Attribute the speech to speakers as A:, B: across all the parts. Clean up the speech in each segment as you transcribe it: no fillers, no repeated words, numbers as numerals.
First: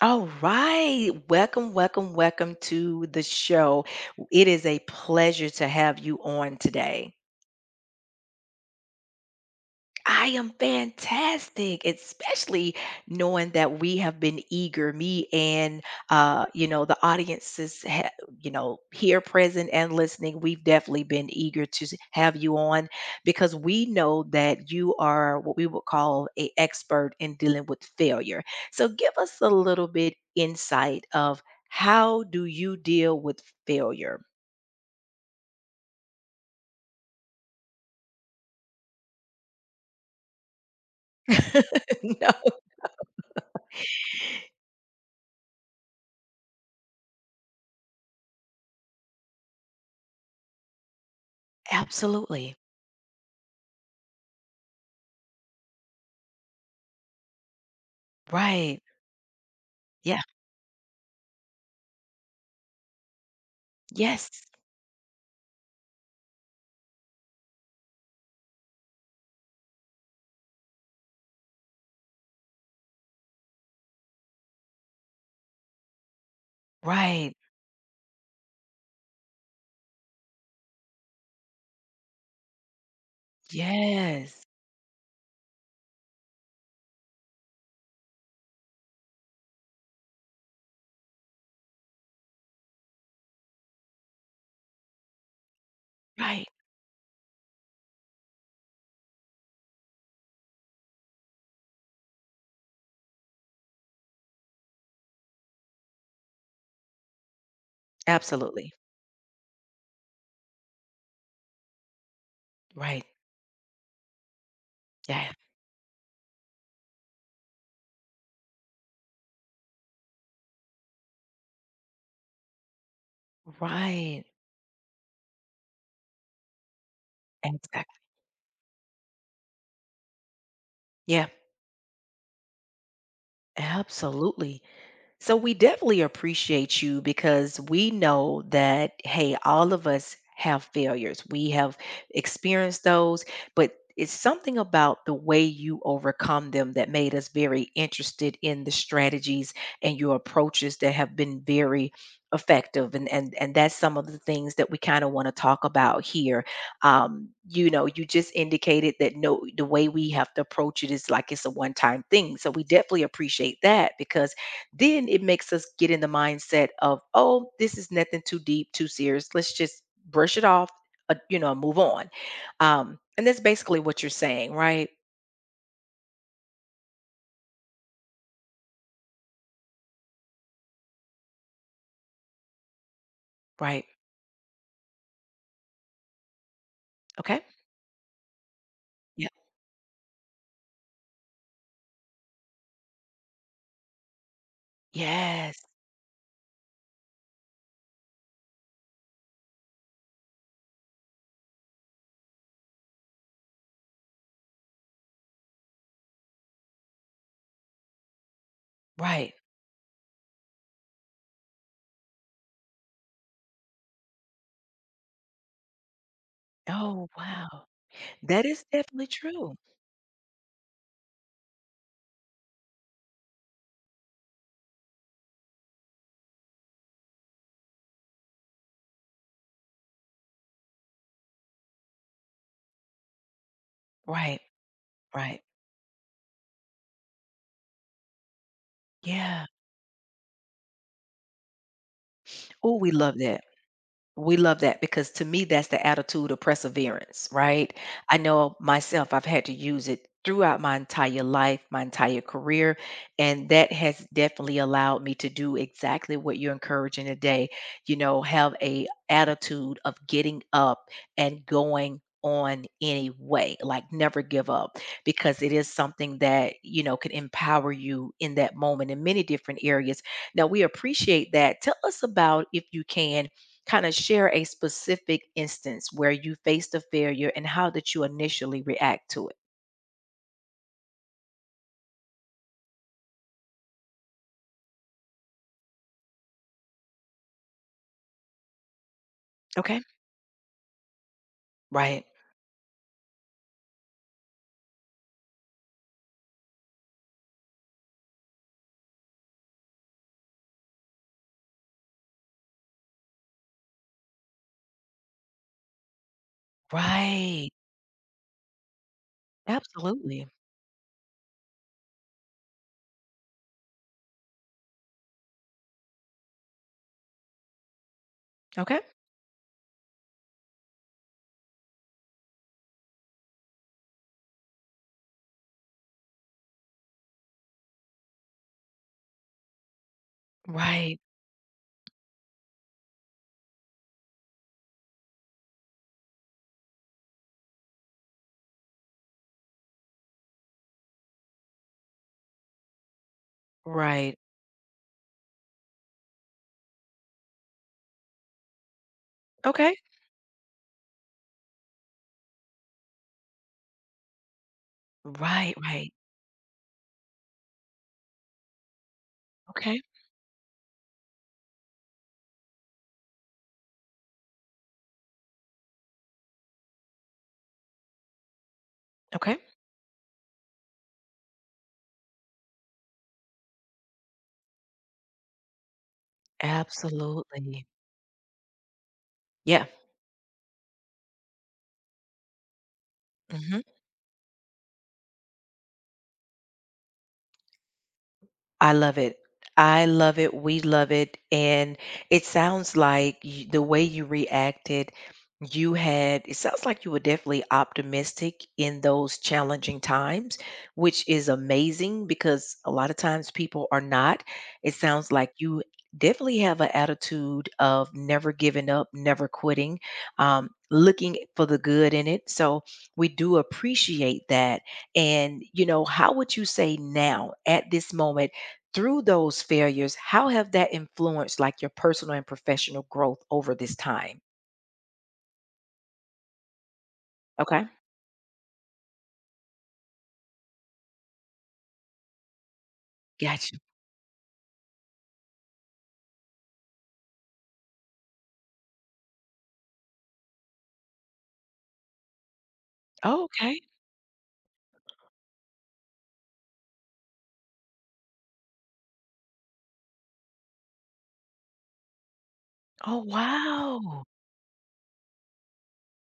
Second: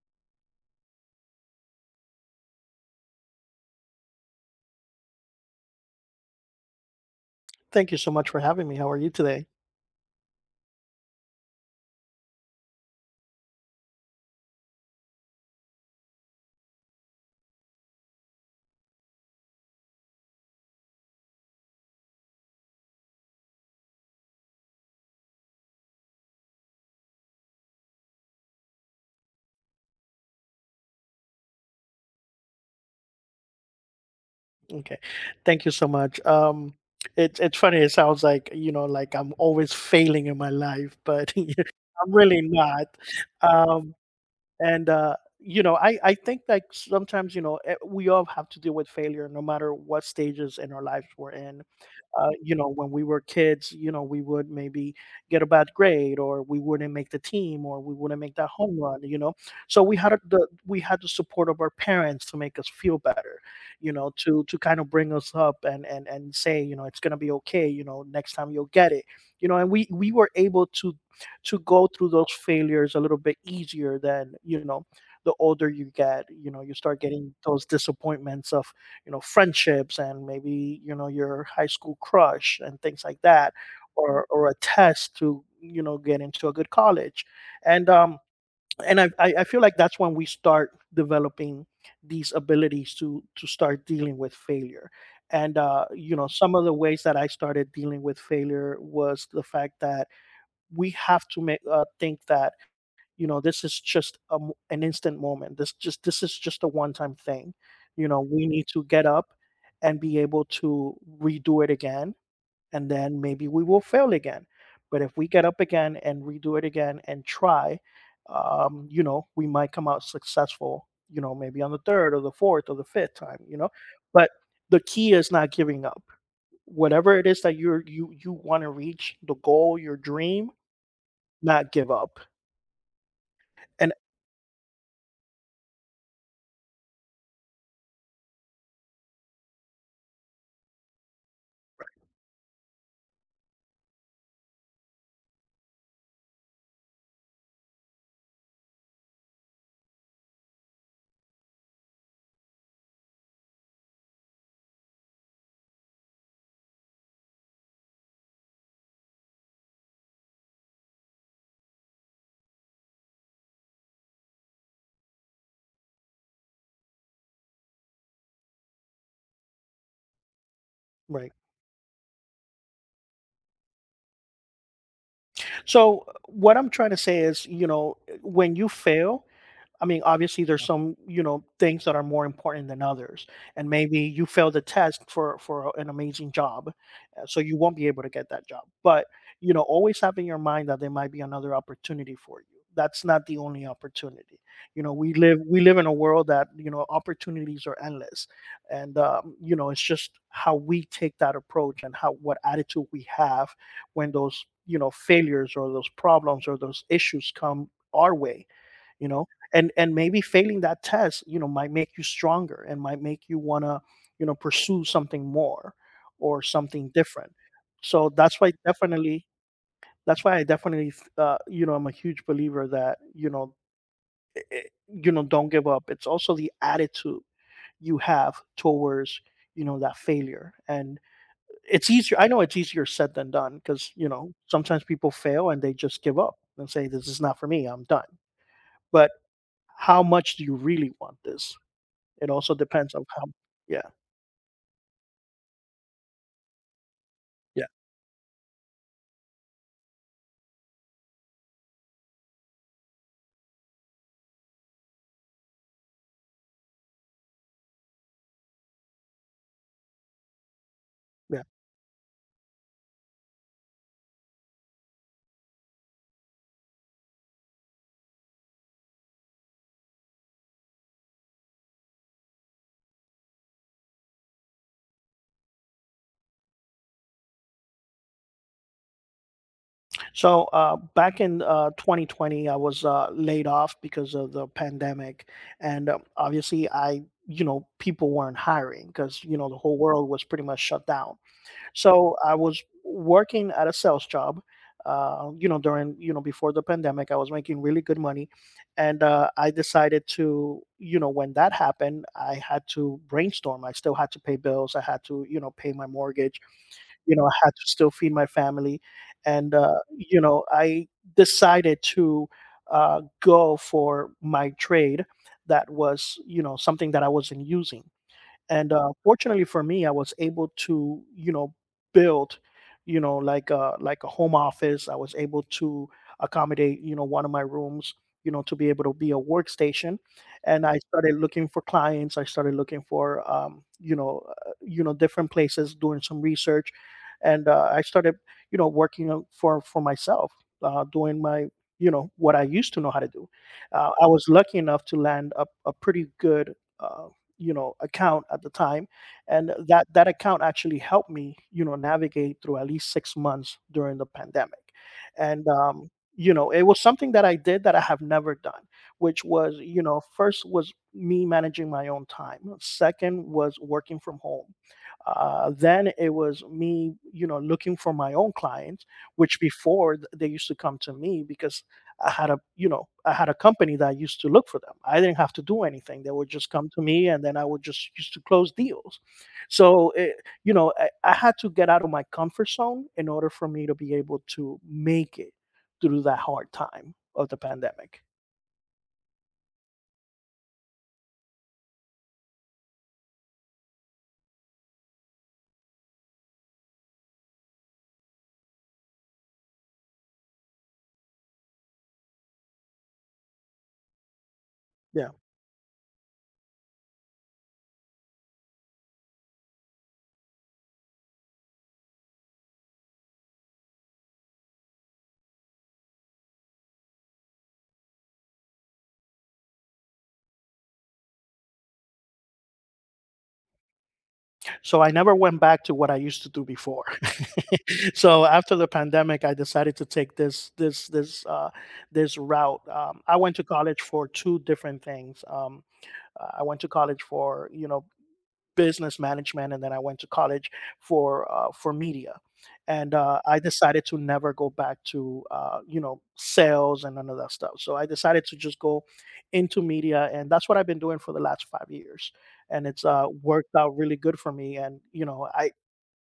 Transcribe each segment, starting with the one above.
A: All right. Welcome, welcome, welcome to the show. It is a pleasure to have you on today.
B: Thank you so much for having me. How are you today?
A: I am fantastic, especially knowing that we have been eager, me and the audiences, here present and listening. We've definitely been eager to have you on because we know that you are what we would call a expert in dealing with failure. So give us a little bit insight of how do you deal with failure?
B: Okay. Thank you so much. It's funny. It sounds like, you know, like I'm always failing in my life, but I'm
A: No,
B: really not. Um and you know, I think, like, sometimes, we all have to deal with failure no matter what stages in our lives we're in. You
A: absolutely,
B: know, when we were kids, you know, we would maybe get a bad grade, or we wouldn't make the team, or we wouldn't make that home
A: right,
B: run you know So we had
A: yeah,
B: the we had the support of our parents to make us feel better, you know,
A: yes,
B: to kind of bring us up and and say, you know, it's going to be okay. You know, next time you'll get it. You know, and we were able to go through those failures a little bit easier than, you know, the older you get. You know, you start getting
A: right.
B: those disappointments of, you know, friendships and, maybe, you know, your high school crush and things like that,
A: Yes.
B: or a test to, you know, get into a good college. And um and i i I feel like that's when we start developing these abilities to start dealing with failure. And you know,
A: Right.
B: some of the ways that I started dealing with failure was the fact that we have to, make think that, you know, this is just a m an instant moment. This is just a one time thing. You know, we need
A: Absolutely.
B: to get up and be able to redo it again, and
A: Right.
B: then maybe we will fail again. But if we
A: Yeah.
B: get up again and redo it again and try, you know, we might come out successful. You know, maybe on the third or the fourth or the fifth time. You know,
A: Right.
B: but the key is not giving up whatever it is that you're
A: Exactly.
B: you you want to reach. The goal, your dream.
A: Yeah.
B: Not give up, and
A: Absolutely. So we definitely appreciate you because we know that, hey, all of us have failures. We have experienced those, but it's something about the way you overcome them that made us very interested in the strategies and your approaches that have been very effective and and that's some of the things that we kind of want to talk about here. You just indicated that no, the way we have to approach it is like it's a one time thing, so we definitely appreciate that because then it makes us get in the mindset of, oh, this is nothing too deep, too serious. Let's just brush it off,
B: right.
A: move on. And that's basically what you're saying, right?
B: So, what I'm trying to say is, you know, when you fail, I mean, obviously, there's some, you know, things that are more important than others, and
A: Right.
B: maybe you fail the test for an amazing job, so
A: Okay.
B: you won't be able to get that job. But,
A: Yeah.
B: you know, always have in your mind that there might be another opportunity for you. That's not the only opportunity. You know, we live we
A: Yes.
B: live in a world that, you know, opportunities are endless. And you know, it's just how we take that approach, and how what attitude we have when those, you know, failures or those problems or those issues come our way. You know,
A: Right.
B: and maybe failing that test, you know, might make you stronger and might make you want to, you know, pursue something more or something
A: Oh,
B: different.
A: wow.
B: So that's
A: That
B: why,
A: is definitely
B: definitely,
A: true.
B: that's why I definitely you know, I'm a huge believer that, you know, don't give up. It's also the attitude you have towards, you know, that failure. And it's easier, I know, it's easier said than done because, you know,
A: Right.
B: sometimes people
A: Right.
B: fail and they just give up and say, this is not for me, I'm done. But
A: Yeah.
B: how much do you really want this? It also
A: Oh, we
B: depends on
A: love
B: how.
A: that.
B: Yeah,
A: We love that because to me, that's the attitude of perseverance,
B: yeah,
A: right? I know myself, I've had to use it throughout my entire life, my entire career. And that has definitely allowed me to do exactly what you're encouraging today. You know, have a attitude of getting up
B: yeah.
A: and going on anyway, like never give up because it is something that, you know, can empower you in that moment in many different areas. Now we appreciate that. Tell us about if you can kind of share a specific instance where you faced a failure and how did you initially react to it?
B: So, back in 2020, I was laid off because of the pandemic. And obviously, I, you know, people weren't hiring because, you know, the whole
A: Okay.
B: world was pretty much shut down.
A: Right.
B: So I was working at a sales job. You know, during, you know, before the pandemic, I was making really good money. And I decided to, you know, when that happened, I had to brainstorm. I still had to pay bills. I had to, you know, pay my mortgage. You know, I
A: Right.
B: had to still feed my family. And, you
A: Absolutely.
B: know, I decided to go for my trade that was, you know, something that I wasn't using. And
A: Okay.
B: fortunately for me, I was able to, you know, build, you know, like a home office. I was able to accommodate, you know, one of my rooms, you know, to be able to be a workstation. And I
A: Right.
B: started looking for clients. I started looking for, you know, you know, different places, doing some research. And I started, you know, for myself, doing my, you know, what I used to know how to do. I
A: Right.
B: was lucky enough to land a pretty good, uh, you know, account at the time. And
A: Okay.
B: that account actually helped me, you know, navigate through at least 6 months during the pandemic. And,
A: Right. Right.
B: you know, it was something that I did that I have never done, which was,
A: Okay.
B: you know, first was me managing my own time. Second was working from home. Then it was me, you know, looking for my own clients, which
A: Okay.
B: before they used to come to me because I had a, you know, I had a company that used to look for them. I didn't have to do anything. They would just come to me, and then I would
A: Absolutely.
B: just used to close deals.
A: Yeah.
B: So, you know, I had to get out of my comfort zone in order for me to be able to make it through that hard time of the pandemic.
A: I love it. I love it. We love it. And it sounds like you, the way you reacted, you had, it sounds like you were definitely optimistic in those challenging times, which is amazing because a lot of times people are not. It
B: Yeah.
A: sounds like you definitely have an attitude of never giving up, never quitting, looking for the good in it. So we do appreciate that. And, you know, how would you say now at this moment? Through those failures, how have that influenced like your personal and professional growth over this time?
B: So I never went back to what I used to do before.
A: Okay.
B: So after the pandemic, I decided to take this route. I went to
A: Gotcha.
B: college for two different things. I went to college for, you know, business management, and then I went to college for media. And
A: Oh,
B: I
A: okay.
B: decided to never go back to, you know, sales and none of that stuff. So I decided to just go into media, and that's what I've been doing for the last 5 years. And it's
A: Oh,
B: worked out really
A: wow.
B: good for me. And, you know,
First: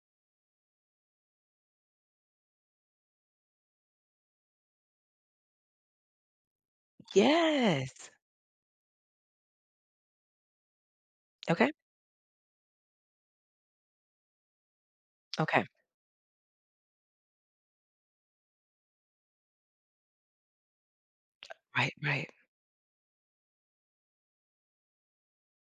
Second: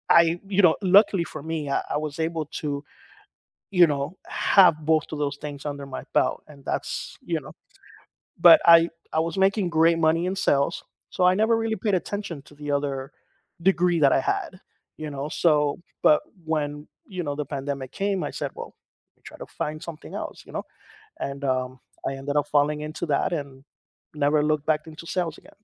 B: I you know, luckily for me, I was able to, you know, have both of those things under my belt, and that's, you know,
A: Yes.
B: but I was making great money in sales, so I never
A: Okay.
B: really paid attention to the other degree that I had, you know?
A: Okay.
B: So, but when, you know, the pandemic came, I said, "Well, let me try to find something else," you know? And,
A: Right.
B: I
A: Right.
B: ended up falling into that and never looked back into sales again.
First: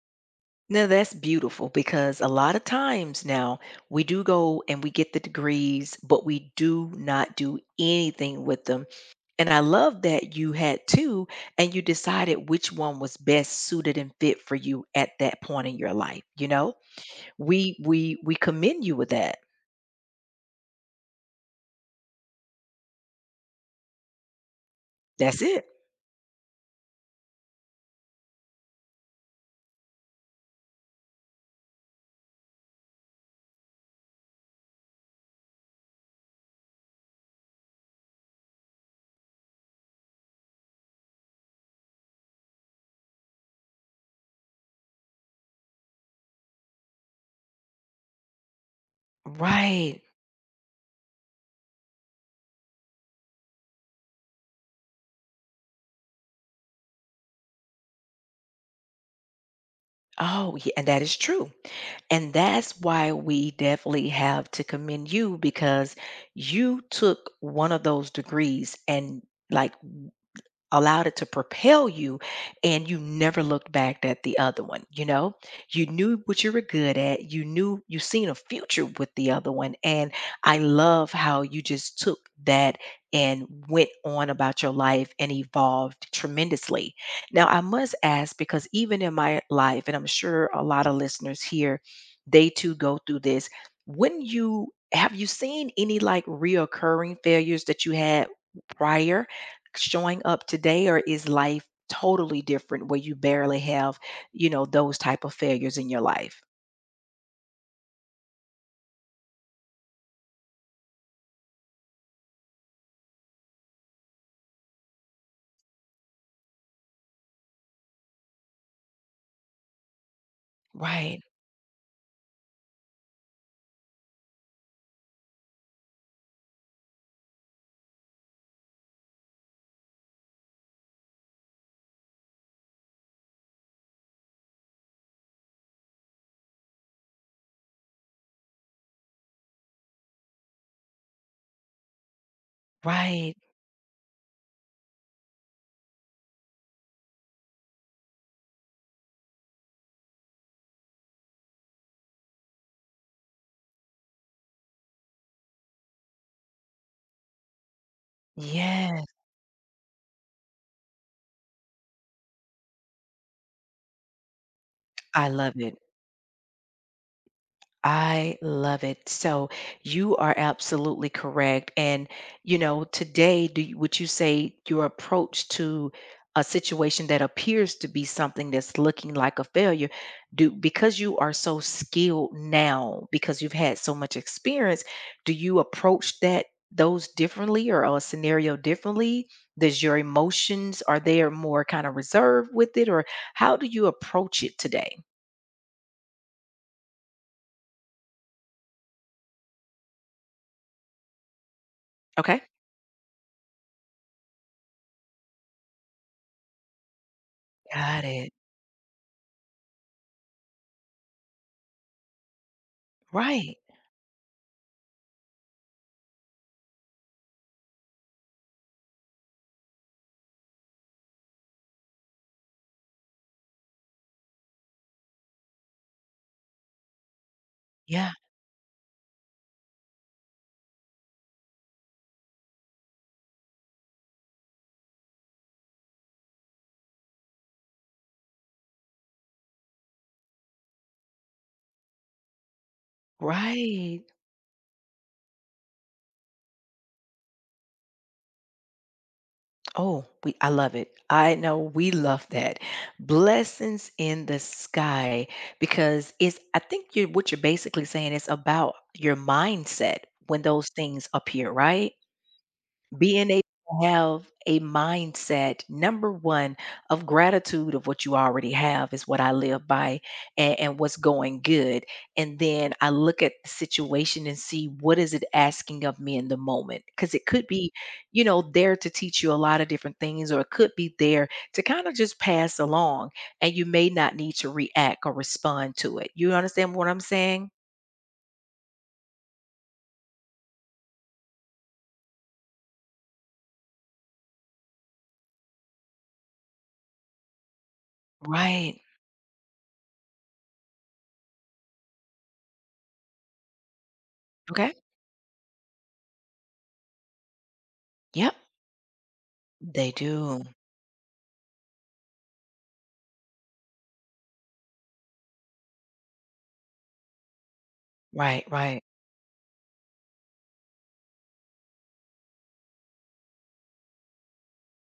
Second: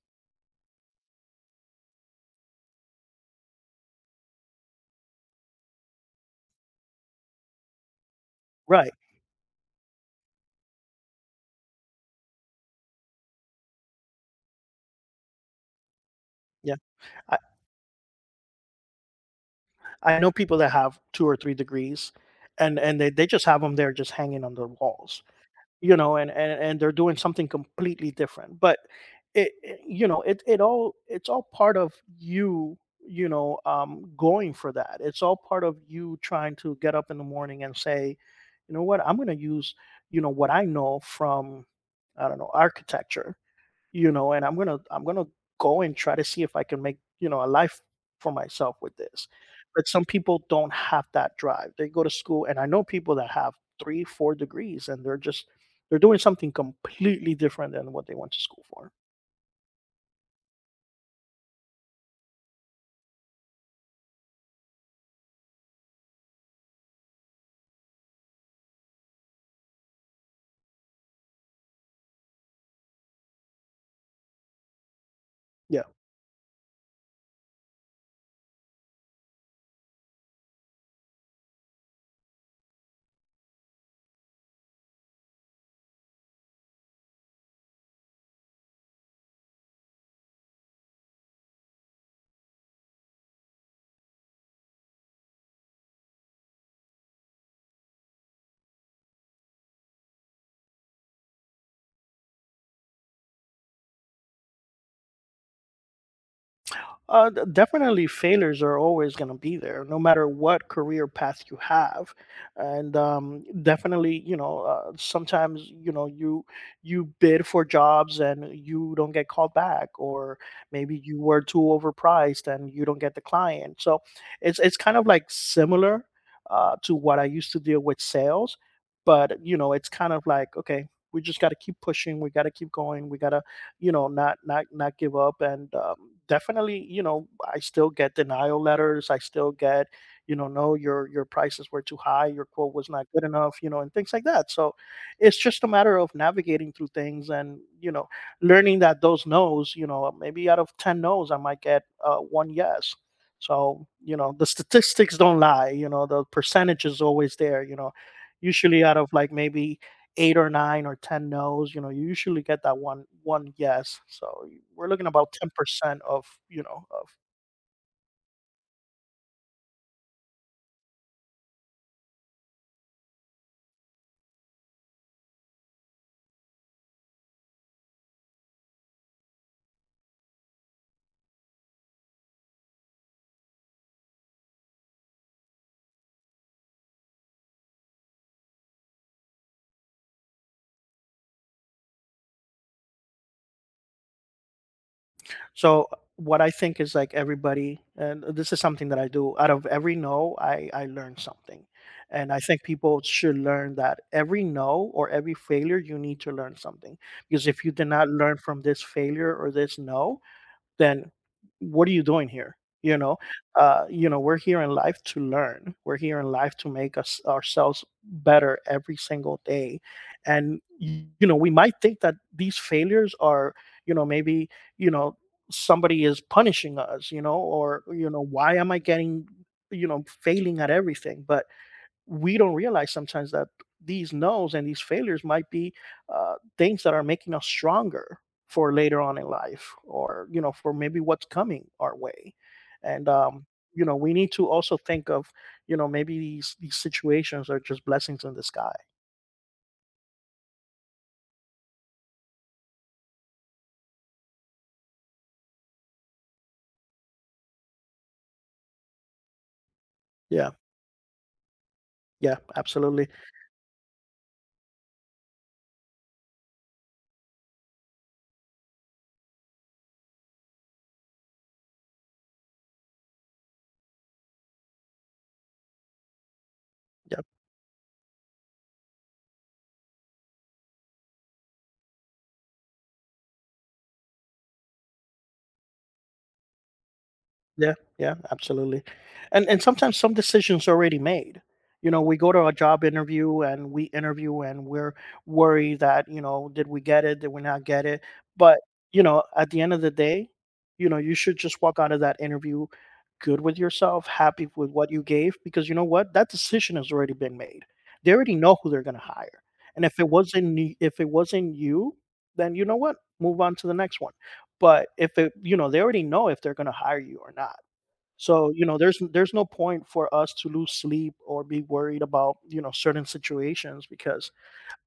A: No, that's beautiful because a lot of times now we do go and we get the degrees, but we do not do anything with them.
B: Right,
A: And I love that you had two and you decided which one was best suited and fit for you at that point in your life, you know?
B: yeah. I
A: We commend you with that.
B: I know people that have 2 or 3 degrees, and they just have them there just hanging on the walls.
A: That's it.
B: You know, and they're doing something completely different. But, you know, it all, it's all part of you, you know, going for that. It's all part of you trying to get up in the morning and say, you know what, I'm going to use, you know, what I know from, I don't know, architecture, you know. And I'm gonna go and try to see if I can make, you know, a life for myself with this. But
A: Right.
B: some people don't have that drive. They go to school, and I know people that have three four degrees, and they're doing something completely different than what they went to school for.
A: Oh, yeah, and that is true. And that's why we definitely have to commend you because you took one of those degrees and like allowed it to propel you, and you never looked back at the other one. You know,
B: Yeah.
A: you knew what you were good at, you knew you seen a future with the other one, and I love how you just took that and went on about your life and evolved tremendously. Now I must ask, because even in my life and I'm sure a lot of listeners here, they too go through this, when you, have you seen any like reoccurring failures that you had prior showing up today, or is life totally different where you barely have, you know, those type of failures in your life?
B: Definitely, failures are always going to be there, no matter what career path you have. And, definitely, you know, sometimes, you know, you bid for jobs and you don't get called back, or maybe you
A: Right.
B: were too overpriced and you don't get the client. So it's kind of like similar to what I used to deal with sales. But, you know, it's kind of like, okay, we just got to keep pushing, we got to keep going, we got to, you know, not give up. And, definitely, you know, I still get denial letters. I still get, you know, no, your your prices were too high, your quote was not good
A: Right.
B: enough, you know, and things like that. So it's just a matter of navigating through things and, you know, learning that those no's, you know, maybe out of 10 no's I might get one yes. So, you know, the statistics don't lie. You know, the percentage is always there. You know, usually out
A: Yes.
B: of like maybe 8 or 9 or 10 no's, you know, you usually get that one yes. So, we're looking
A: I
B: about
A: love it.
B: 10% of, you know, of.
A: I love it. So you are absolutely correct. And, you know, today, do you, would you say your approach to a situation that appears to be something that's looking like a failure, do because you are so skilled now, because you've had so much experience, do you approach that those differently or a scenario differently? Does your emotions are there more kind of reserved with it, or how do you approach it today?
B: So what I think is, like, everybody, and this is something that I do, out of every no, I learn something. And I
A: Okay,
B: think people should learn that every no or every failure, you need to learn something. Because if you did
A: got
B: not
A: it.
B: learn from this failure or this no, then what are you doing here? You know,
A: Right.
B: you know, we're here in life to learn. We're here in life to make us ourselves better every single day. And, you know, we might think that these failures are, you know, maybe, you know, somebody is punishing us, you know, or, you
A: Yeah.
B: know, why am I getting, you know, failing at everything? But we don't realize sometimes that these no's and these failures might be things that are making us stronger for later on in life, or, you know, for maybe what's coming our way. And, you know,
A: Right.
B: we need to also think of, you know, maybe these situations are just blessings in the sky.
A: Oh, we I love it. I know we love that. Blessings in the sky because it's I think you what you're basically saying is about your mindset when
B: Yeah,
A: those things appear, right?
B: yeah, absolutely.
A: Being able to have a mindset, number one, of gratitude of what you already have is what I live by and what's going good. And then I look at the situation and see what is it asking of me in the moment. Because it could be, you know, there to teach you a lot of different things, or it could be there to kind of just pass along. And you may not need to react or respond to it. You understand what I'm saying?
B: Yeah, yeah, absolutely. And sometimes some decisions already made. You know, we go to a job interview and we interview, and we're worried that, you know, did we get it? Did we not get it? But,
A: Right.
B: you know, at the end of the day, you know, you should just walk out of that interview good with yourself, happy with
A: Okay.
B: what you gave, because, you know what, that decision has already been made. They already
A: Yep.
B: know who they're gonna hire. And
A: They
B: if it
A: do.
B: wasn't if it wasn't you, then, you know what, move on to the next one. But if it, you know, they already know if they're gonna hire you or not.
A: Right.
B: So, you know,
A: Right.
B: there's no point for us to lose sleep or be worried about, you know, certain situations, because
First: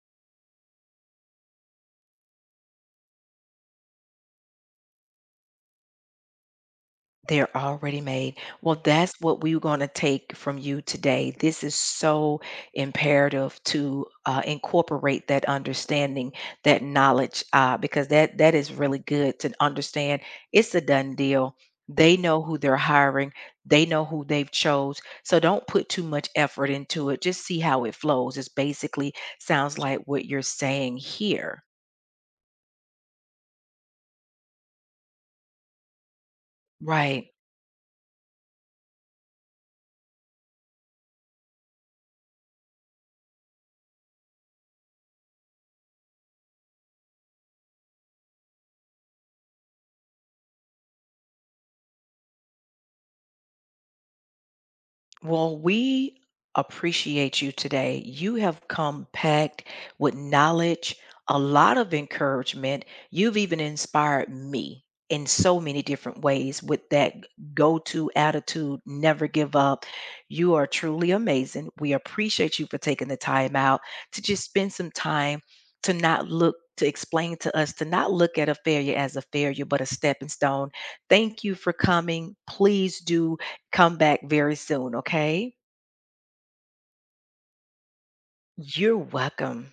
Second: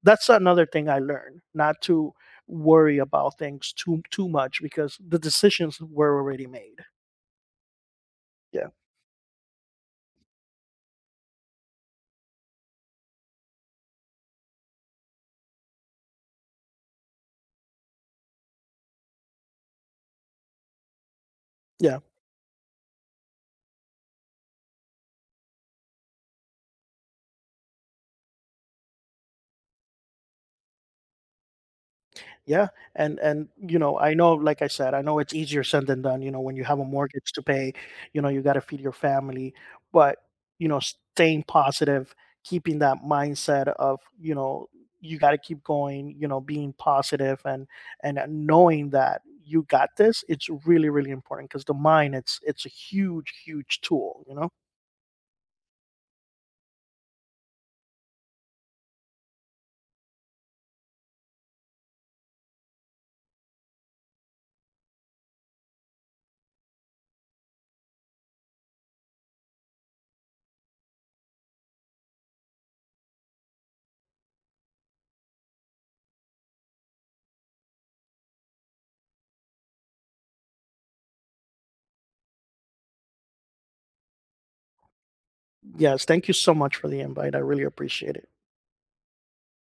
B: that's another thing I learned, not to worry about things too much because the decisions were already made.
A: They're already made.
B: Yeah.
A: Well, that's what we're going to take from you today. This is so imperative to incorporate that understanding, that knowledge, because that is really good to understand. It's a done deal.
B: Yeah.
A: They know who they're hiring. They know who they've chose. So don't put too much effort into it. Just see how it flows. It's basically sounds like what you're saying here,
B: Yeah, and you know, I know, like I said, I know it's easier said than done. You know, when you have a
A: right?
B: mortgage to pay, you know, you got to feed your family. But, you know, staying positive, keeping that mindset of, you know, you got to keep going. You know, being positive, and knowing that you got this, it's really really important because the mind, it's a huge huge tool. You know.
A: Well, we appreciate you today. You have come packed with knowledge, a lot of encouragement. You've even inspired me in so many different ways with that go to attitude, never give up. You are truly amazing. We appreciate you for taking the time out to just spend some time to not look. To explain to us to not look at a failure as a failure, but a stepping stone. Thank you for coming. Please do come back very soon, okay?
B: Yes, thank you so much for the invite. I really appreciate it.
A: You're welcome.